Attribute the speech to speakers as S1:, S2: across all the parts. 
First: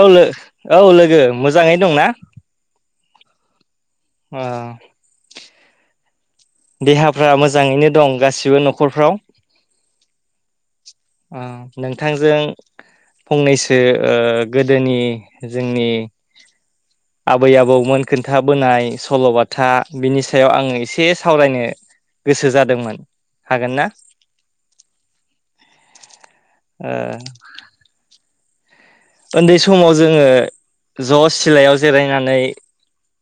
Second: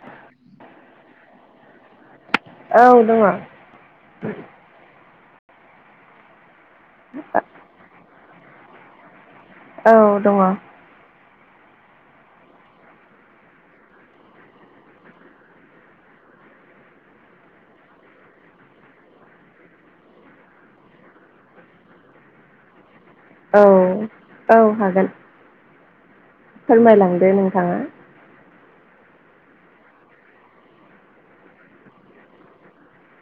S1: औ लो औ लोगो मोजाङै दंना
S2: औ दङ'
S1: अ देहाफ्रा मोजाङैनो दं गासिबो न'खरफ्राव
S2: औ दङ'
S1: अ नोंथांजों फंनैसो ओ गोदोनि जोंनि आबै आबौमोन खोन्थाबोनाय सल'बाथा बिनि सायाव आङो एसे सावरायनो गोसो जादोंमोन
S2: औ
S1: हागोन ना
S2: औ हागोन
S1: ओ
S2: फोरमायलांदो नोंथाङा
S1: ओन्दै समाव जोङो ज' सिलायाव जिरायनानै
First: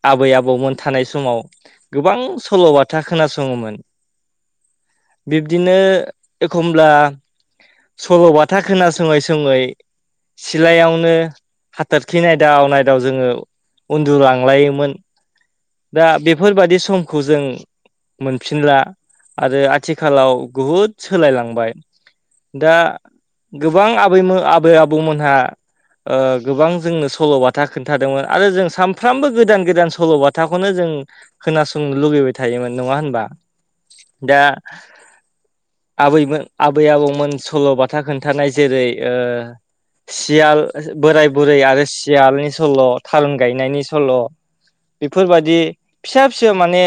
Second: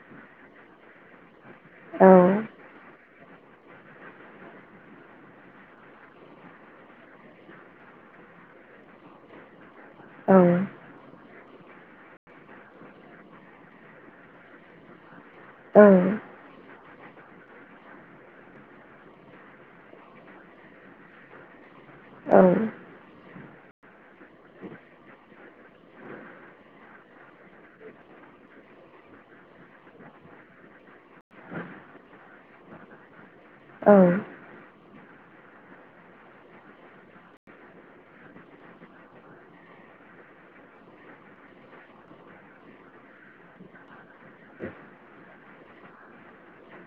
S1: आबै आबौमोन थानाय समाव
S2: औ
S1: गोबां सल'बाथा खोनास'ङोमोन बिब्दिनो एखमब्ला सल'बाथा खोनासङै सङै
S2: औ
S1: सिलायावनो हाथोरखि नायदाव-नायदाव जोङो उन्दुलांलायोमोन
S2: औ
S1: दा बेफोरबादि समखौ जों मोनफिनला आरो आथिखालाव बुहुद सोलायलांबाय
S2: औ
S1: दा गोबां आबैमो आबै आबौमोनहा ओ गोबां जोंनो सल'बाथा खोन्थादोंमोन आरो जों सानफ्रामबो गोदान-गोदान सल'बाथाखौनो जों खोनासंनो लुगैबाय थायोमोन नङा होनबा दा आबैमोन आबै आबौमोन सल'बाथा खोन्थानाय जेरै ओ सियाल बोराय बुरै आरो सियालनि सल' थारुन गायनायनि सल' बेफोरबायदि फिसा-फिसा माने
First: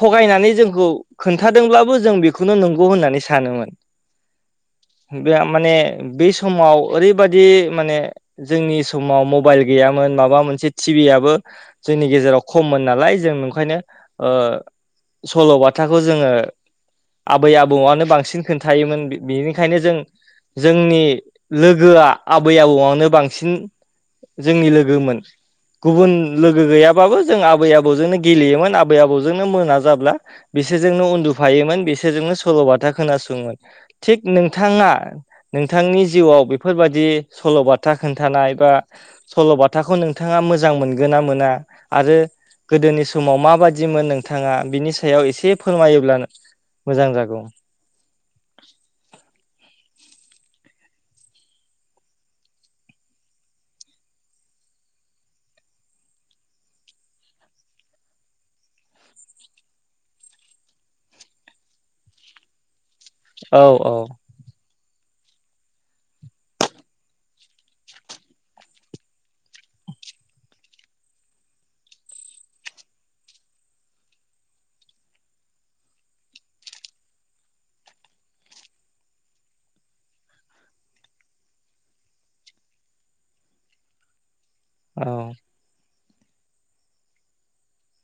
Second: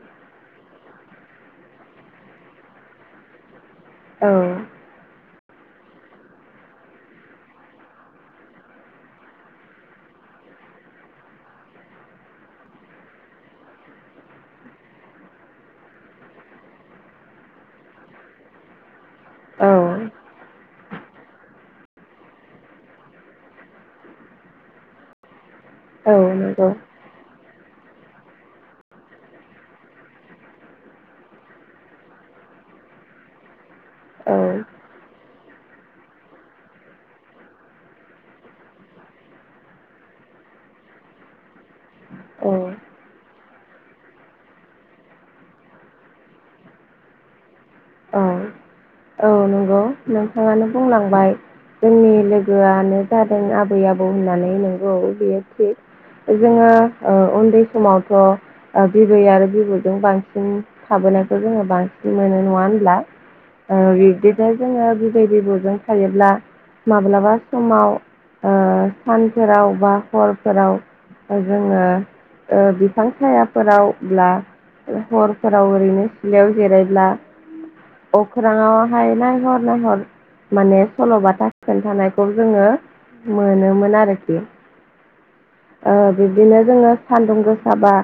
S1: थगायनानै जोंखौ खोन्थादोंब्लाबो जों बेखौनो नंगौ होननानै सानोमोन
S2: औ
S1: बे माने बे समाव ओरैबाद दि माने जोंनि समाव मबाइल गैयामोन माबा मोनसे थिभि आबो जोंनि गेजेराव खममोन नालाय जों नंखायनो ओ सल'बाथाखौ जोङो आबै आबौआनो बांसिन खोन्थायोमोन बि
S2: औ
S1: बेनिखायनो जों-जोंनि लोगोआ आबै आबौआनो बांसिन जोंनि लोगोमोन गुबुन
S2: औ
S1: लोगो
S2: नंगौ
S1: गैया बाबो जों आबै आबौजोंनो गेलेयोमोन आबै आबौजोंनो मोना जाब्ला बिसोरजोंनो उन्दुफायोमोन बिसोरजोंनो सल'बाथा खोनासङोमोन थिग
S2: औ
S1: नोंथाङा नोंथांनि जिउआव बेफोरबादि सल'बाथा खोन्थानाय बा सल'बाथाखौ नोंथाङा मोजां मोनगोन ना मोना आरो
S2: औ
S1: गोदोनि समाव माबादिमोन नोंथाङा बिनि सायाव एसे फोरमायोब्लानो मोजां जागौ।
S2: औ औ नंगौ नोंथाङानो बुंलांबाय जोंनि लोगोआनो जादों आबै आबौ होननानै नंगौ बियो थि - जोङो उन्दै समावथ' बिबै आरो बिबौजों बांसिन थाबोनायखौ जोङो बांसिन मोनो नङा होन
S1: औ
S2: [unintelligible]
S1: औ
S2: ओ बिबदिनो जोङो बिबै बिबौजों थायोब्ला माब्लाबा समाव ओ सानफोराव बा हरफोराव ओ जोङो ओ बिफां सायाफोराव ब्ला हरफोराव ओरैनो सिलायाव जिरायब्ला अखोराङाव हाय नायहर-नायहर माने सल'बाथा खोन्थानायखौ जोङो मोनोमोन आरोखि
S1: औ।
S2: ओ बिब्दिनो जोङो सान्दुं गोसाबा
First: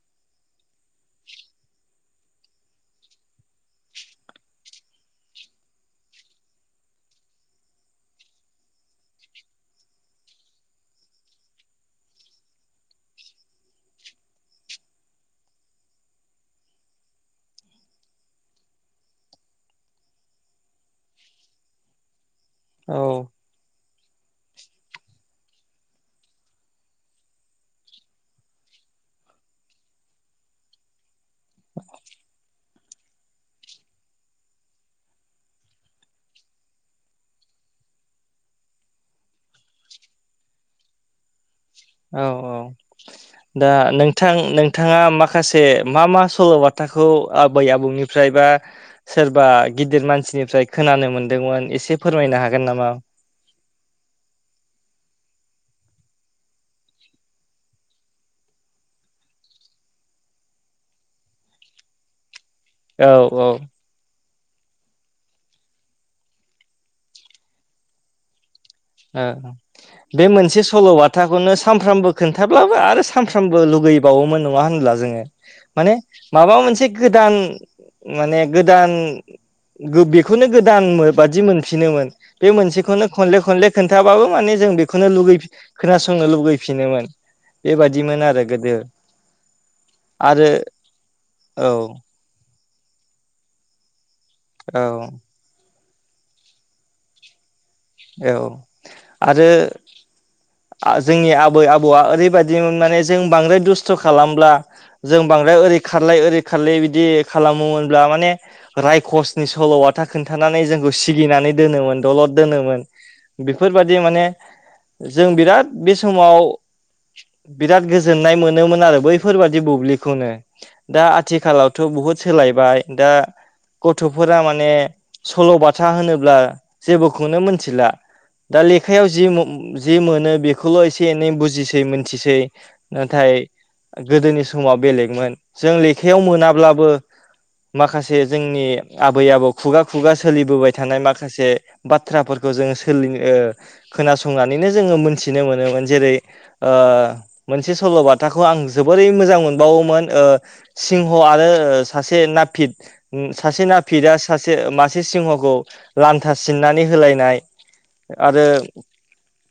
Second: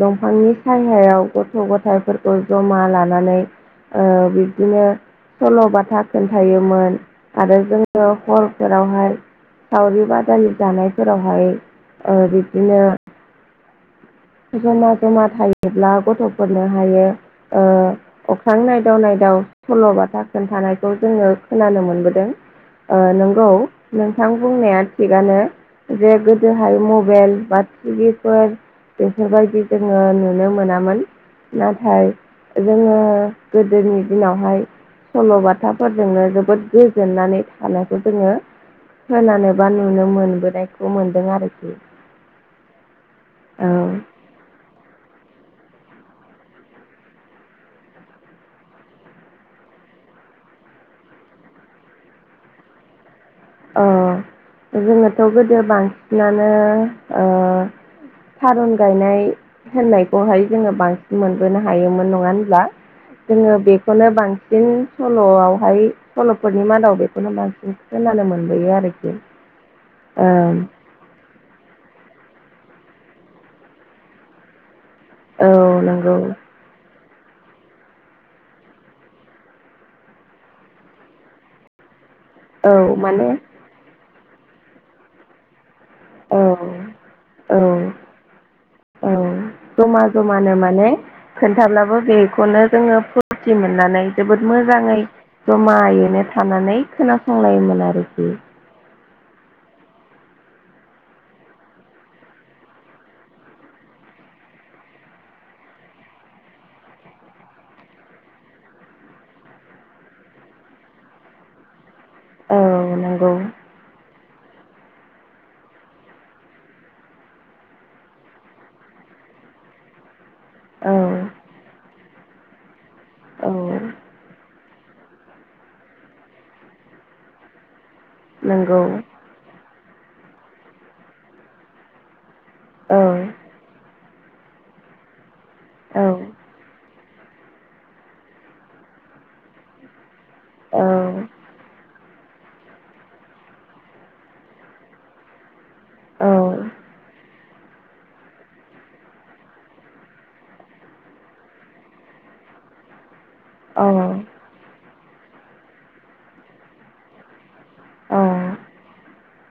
S2: दंफांनि सायहायाव गथ' गथायफोरखौ जमा लानानै नानै बिब्दिनो सल'बाथा खोन्थायोमोन आरो जोङो हरफोरावहाय सावरि बादालि दानायफोरावहाय बिबदिनो जमा जमा थायोब्ला गथ'फोरनो हायो। अख्रां नायदाव नायदाव सल'बाथा खोन्थानायखौ जोङो खोनानो मोनबोदों।
S1: औ
S2: नोंगौ नोंथां बुंनाया थिगानो जे गोदोहाय मबाइल बा टि भि फोर बेफोरबायदि जोङो नुनो मोनामोन नाथाय जोङो गोदोनि दिनावहाय सल'बाथाफोरजोंनो जोबोद गोजोननानै थानायखौ जोङो खानो बा नुनो मोनबोनायखौ मोनदों आरोखि।
S1: औ औ दा
S2: औ
S1: नों नोंथाङा माखासे मा मा सल'बाथाखौ आबै आबौनिफ्राय बा सोरबा गिदिर मानसिनिफ्राय खोनानो मोनदोंमोन एसे फोरमायनो हागोन नामा?
S2: जोङोथ' गोदो बांसिनानो थारुन गायनाय होननायखौहाय जोङो बांसिन मोनबोनो हायोमोन नङा होनब्ला
S1: औ
S2: बे
S1: औ
S2: बेखौनो बांसिन सल'आवहाय सल'फोरनि मादाव बेखौनो बांसिन खोनानो मोनो। मोनबोयो आरोखि
S1: बे
S2: ओं
S1: मोनसे सल'आ खोथाखौनो सानफ्रामबो खोन्थाब्लाबो आरो सानफ्रामबो लुगैबावोमोन नङा होनब्ला जोङो
S2: औ
S1: माने
S2: नंगौ
S1: माबा मोनसे गोदान माने गोदान बेखौनो गोदान बादि मोनफिनोमोन। बे
S2: औ
S1: मोनसेखौनो
S2: माने
S1: खनले खनले खोन्थाबाबो माने जों बेखौनो लुगै खोनासंनो
S2: औ
S1: लुुबैफिनोमोन
S2: औ
S1: बेबायादिमोन आरो गोदो
S2: औ जमा
S1: आरो
S2: जमानो माने
S1: औ
S2: खोन्थाब्लाबो बेखौनो जोङो फुरथि मोननानै जोबोद
S1: औ
S2: मोजाङै जमायैनो थानानै खोनासंलायोमोन। आरोखि
S1: औ आरो जोंनि आबै आबौआ ओरैबायदि माने जों बांद्राय दुस्थ' खालामब्ला जों बांद्राय ओरै खारलाय ओरै खारलाय बिदि खालामोमोनब्ला माने रायखसनि सल'आाथा खोन्थानानै जोंखौ सिगिनानै दोनोमोन दलद
S2: औ
S1: दोनोमोन।
S2: नंगौ
S1: बेफोरबादि माने जों बिराद बे समाव बिराद गोजोननाय मोनोमोन आरो बैफोरबादि बुब्लिखौनो
S2: औ
S1: दा आथिखालावथ' बहुद सोलायबाय दा
S2: औ
S1: गथ'फोरा माने सल'बाथा होनोब्ला जेबोखौनो मिथिला दा
S2: नंगौ
S1: लेखायाव जि जि मोनो बेखौल' एसे एनै बुजिसै मोनथिसै
S2: औ
S1: नाथाय गोदोनि समाव बेलेगमोन जों
S2: औ
S1: लेखायाव मोनाब्लाबो माखासे जोंनि आबै आबौ खुगा खुगा सोलिबोबाय
S2: औ
S1: थानाय माखासे बाथ्राफोर खौ जों सोलि ओ खोनासंनानैनो जोङो मोनथिनो मोनोमोन। जेरै
S2: औ
S1: ओ मोनसे सल'बाथाखौ आं जोबोरै मोजां मोनबावोमोन ओ सिंह आरो सासे नापिद सासे
S2: औ
S1: नापिदा सासे मासे सिंहखौ लान्था सिननानै होलायनाय आरो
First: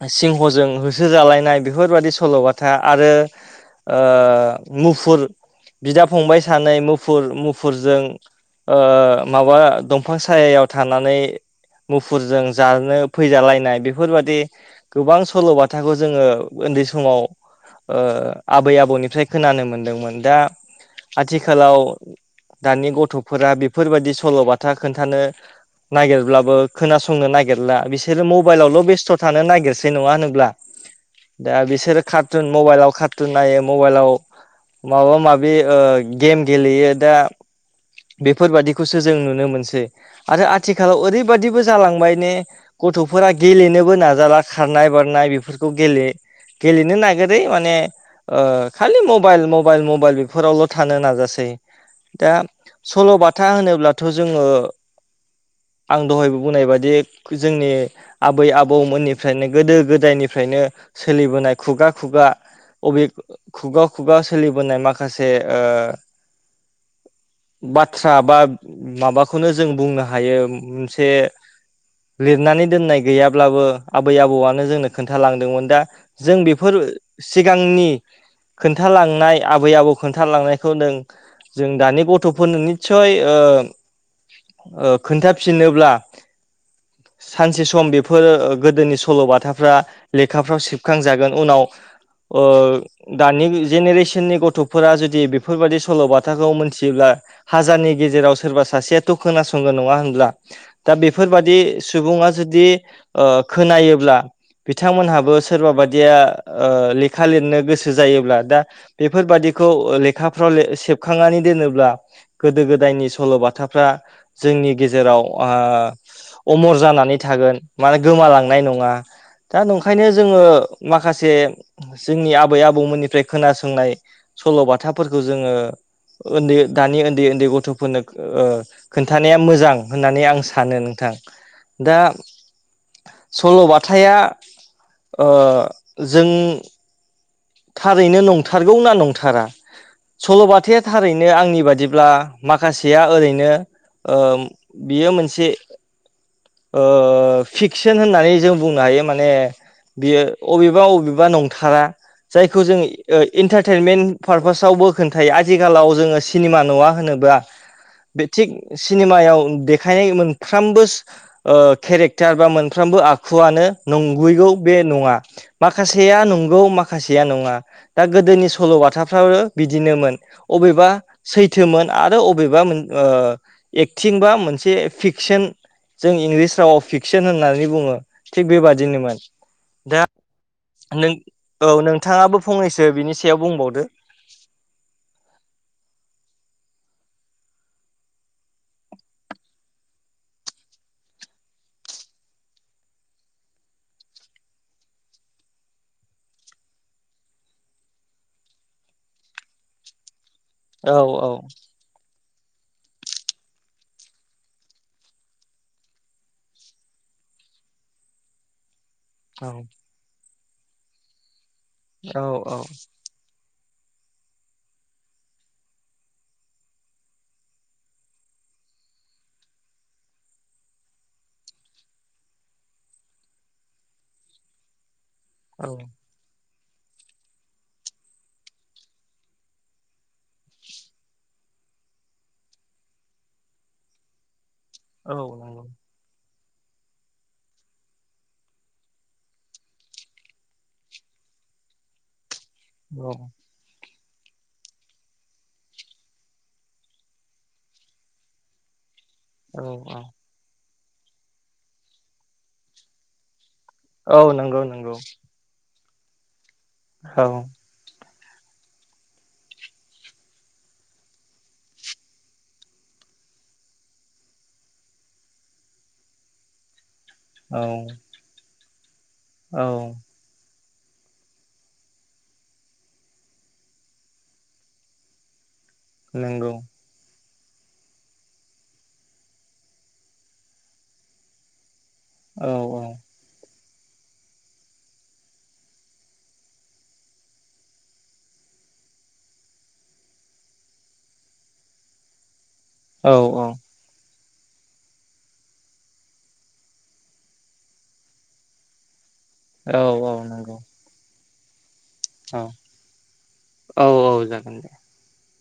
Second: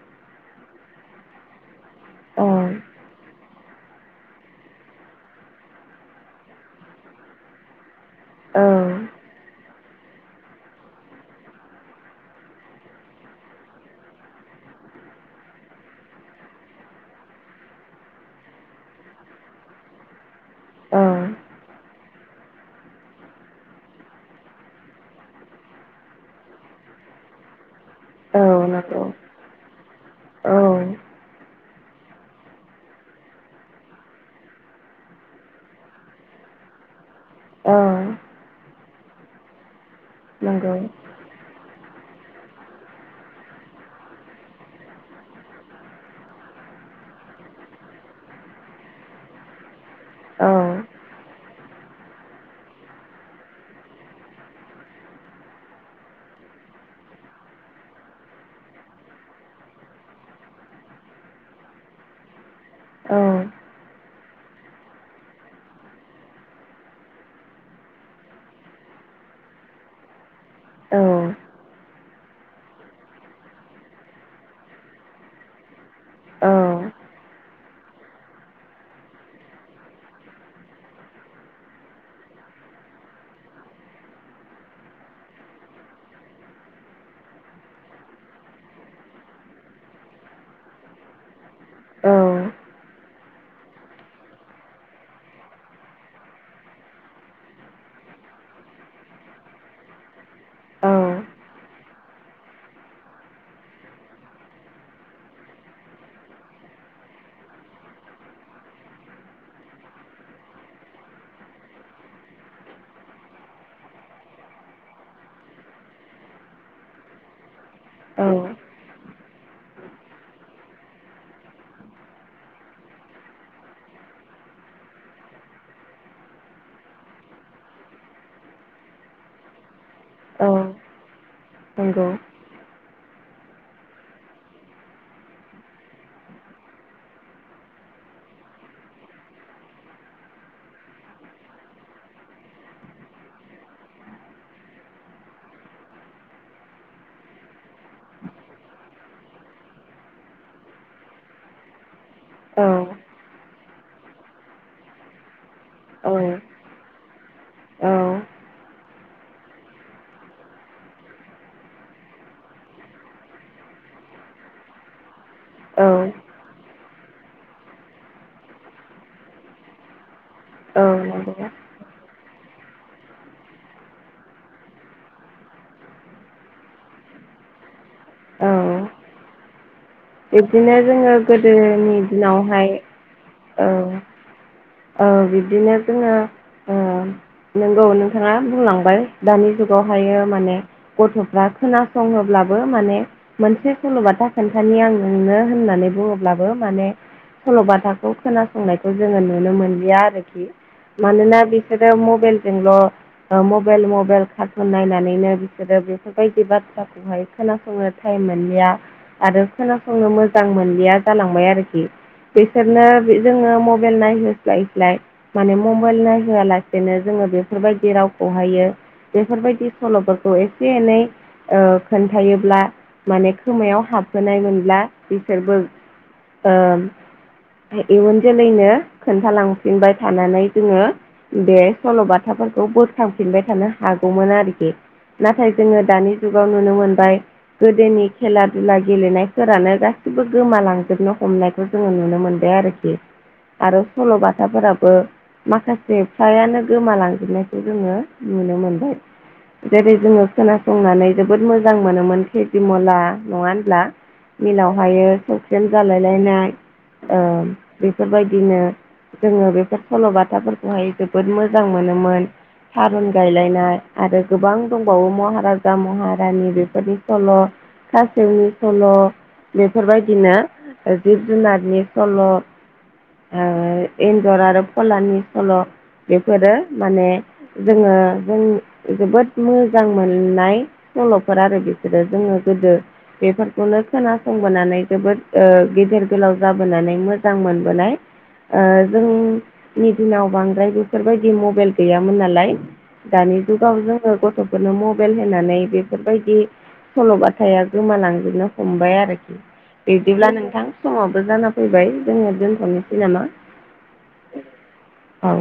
S1: सिंहजों होसो जालायनाय बे बेफोरबायादि सल'बाथा आरो मुफुर बिदा फंबाइ सानै मुफुर मुफुरजों ओ माबा दंफां सायायाव थानानै मुफुरजों जानो फैजालायनाय बेफोरबादि गोबां सल'बाथाखौ जोङो उन्दै समाव ओ आबै आबौनिफ्राय खोनानो मोनदोंमोन दा आथिखालाव दानि गथ' फोरा बेफोरबादि सल'बाथा खोन्थानो नागिरब्लाबो खोनासंनो नागिरला बिसो सोरो मबाइलावल'
S2: नंगौ
S1: बेस्थ' थानो नागिरसै नङा होनोब्ला?
S2: औ
S1: दा बिसोरो कार्टुन मबाइलाव कारटुन नायो मबाइलाव माबा माबि ओ गेम गेलेयो दा
S2: औ।
S1: बेफोरबायदि खौसो जों नुनो मोनसै आरो
S2: नंगौ
S1: आथिखालाव ओरैबादिबो जालांबाय ने‌ गथ'फोरा गेलेनोबो नाजाला खारनाय बारनाय बेफोरखौ गेले गेलेनो नागारै माने ओ खालि मबाइल मब मबाइल मबाइल
S2: औ औ
S1: बेफोरावल' थानो नाजासै दा सल'बाथा होनोब्लाथ' जोङो आं दहायबो बुंनाय बादि जोंनि आबै आबौमोननिफ्रायनो गोदो गोदायनिफ्रायनो सोलिबोनाय खुगा खुगा अबे खुगा खुगा सोलिबोनाय माखासे ओ बाथ्रा बा माबाखौनो जों बुंनो हायो मोनसे लिरनानै दोननाय गैयाब्लाबो आबै आबौआनो जोंनो खोन्थालांदोंमोन दा जों बेफोर सिगांनि खोन्थालांनाय आबै आबौ खोन्थालांनायखौ नों जों दानि गथ थ'फोरनो निसय ओ ओ खोन्थाफिनोब्ला सानसे सम बेफोर गोदोनि सल'बाथाफ्रा लेखाफ्राव सेबखांजागोन उनाव ओ
S2: औ
S1: दानि जेनेरेसननि गथ'फोरा जुदि बेफोरबादि सल'बाथाखौ मोनथियोब्ला‌ हाजारनि गेजेराव सोरबा सासेयाथ' खोनासंगोन नङा होनब्ला?
S2: औ
S1: दा बेफोरबादि सुबुङा जुदि ओ खोनायोब्ला बिथांमोनहाबो सोरबा बादिया ओ लेखा लिरनो गोसो जायोब्ला दा बेफोरबादिखौ ओ लेखाफ्राव ले सेबखांनानै दोनोब्ला गोदो गोदायनि सल'बाथाफ्रा जोंनि गेजेराव आ अमर जानानै थागोन माने
S2: औ नंगौ औ
S1: गोमालांनाय नङा। दा नंखायनो जोङो माखासे जोंनि आबै आबौमोननिफ्राय खोनासंनाय सल'बाथाफोरखौ जोङो उन्दै दानि उन्दै उन्दै गथ'फोरनो ओ खोन्थानाया मोजां। होननानै आं
S2: औ
S1: सानो नोंथां। दा
S2: नंगौ औ
S1: सल'बाथाया ओ जों थारैनो नंथारगौ ना नंथारा सल'बाथाया थारैनो आंनि बादिब्ला माखासेया ओरैनो ओ बियो मोनसे ओ फिक्सन होननानै जों बुंनो हायो। माने बियो अबेबा अबेबा नंथारा जायखौ जों ओ इन्टारटेनमेन्ट पारपासावबो खोन्थायो आजखालाव जोङो सिनिमा नुवा होनोबा बे थिग सिनेमायाव देखायनाय मोनफ्रोमबो सु ओ केरेक्टार बा मोनफ्रोमबो आखुआनो नंगैगौ बे नङा। माखासेया नंगौ माखासेया नङा दा गोदोनि सल'बाथाफ्राबो बिदिनोमोन। अबेबा सैथोमोन आरो अबेबा मोन ओ एक्टिं बा मोनसे फिकसन जों इंलिस रावाव फिकसन होननानै बुङो थिग बेबादिनोमोन। दा
S2: बिबदिनो
S1: नों
S2: जोङो
S1: औ
S2: गोदोनि
S1: नोंथाङाबो
S2: दिनावहाय
S1: फंनैसो बिनि सायाव
S2: ओ
S1: बुंबावदो
S2: औ बिबदिनो जोङो ओ नोंगौ नोंथाङा बुंलांबाय। दानि जुगावहायो माने गथ'फ्रा खोनासङोब्लाबो माने मोनसे सुलुबाथा खोन्थानि आं। नोंनो होननानै बुङोब्लाबो माने। सल'बाथाखौ खोनासंनायखौ जोङो नुनो मोनलिया आरोखि
S1: औ औ
S2: मानोना बे। खोजौ मबाइल जोंल'। मबेइल, मबेइल कार्टुन नायनानैनो बिसोरो बेफोरबायदि बाथ्राखौहाय। खोनासंनो टाइम मोनलिया। आरो
S1: औ
S2: खोनासंनो मोजां मोनलिया जालांबाय आरोखि
S1: औ
S2: बिसोरनो। जोङो मबेइल नायहोस्लायस्लाय। माने मबाइल नायहोआलासेनो जोङो बेफोरबायदि रावखौहायो बेफोरबायदि सल'फोरखौ एसे एनै ओ खोन्थायोब्ला माने खोमायाव हाबहोनाय मोनब्ला बिसोरबो
S1: औ
S2: ओ इयुन जोलैनो खोन्थालांफिनबाय थानानै जोङो बे सल'बाथाफोरखौ बोखांफिनबाय थानो हागौमोन आरोखि
S1: औ
S2: नाथाय जोङो
S1: नंगौ
S2: दानि जुगाव नुनो मोनबाय गोदोनि खेला दुला गेलेनायफोरानो गासिबो गोमालांजोबनो हमनायखौ जोङो नुनो मोनदों आरोखि
S1: औ
S2: आरो सल' बाथाफोराबो माखासे फ्रायानो गोमालांजोबनायखौ जोङो नुनो मोनबाय
S1: औ
S2: जेरै
S1: औ
S2: जोङो खोनासंनानै जोबोद मोजां मोनोमोन तेजिमला नङा होनब्ला
S1: औ नंगौ नंगौ
S2: मिलावहायो ससिन जालाय लायनाय ओ
S1: औ
S2: बेफोरबायदिनो जोङो बेफोर सल'बाथाफोरखौहाय जोबोद मोजां मोनोमोन थारुन गायलायनाय आरो गोबां दंबावो महाराजा महारानि बेफोरनि सल'
S1: औ
S2: खासेवनि सल'
S1: औ
S2: बेफोरबायदिनो जिब जुनारनि सल' ओ एन्जर आरो फलानि सल' बेफोरो
S1: नंगौ
S2: माने जोङो जों जोबोद मोजां मोननाय सल'फोर आरो बि [unintelligible] जोङो
S1: औ
S2: गोदो
S1: औ
S2: बेफोरखौनो खोनासंबोनानै जोबोद ओ गिदिर गोलाव जाबोनानै मोजां मोनबोनाय ओ जोंनि दिनाव बांद्राय बेफोरबायदि मबाइल गैयामोन नालाय
S1: औ
S2: दानि जुगाव जोङो गथ'फोरनो मबाइल होनानै बेफोरबायदि सल'बाथाया गोमालांजोबनो हमबाय आरोखि
S1: औ औ
S2: बिदिब्ला
S1: नंगौ
S2: नोंथां समावबो जाना फैबाय जोङो
S1: औ
S2: दोनथ'नोसै नामा
S1: औ औ जागोन
S2: औ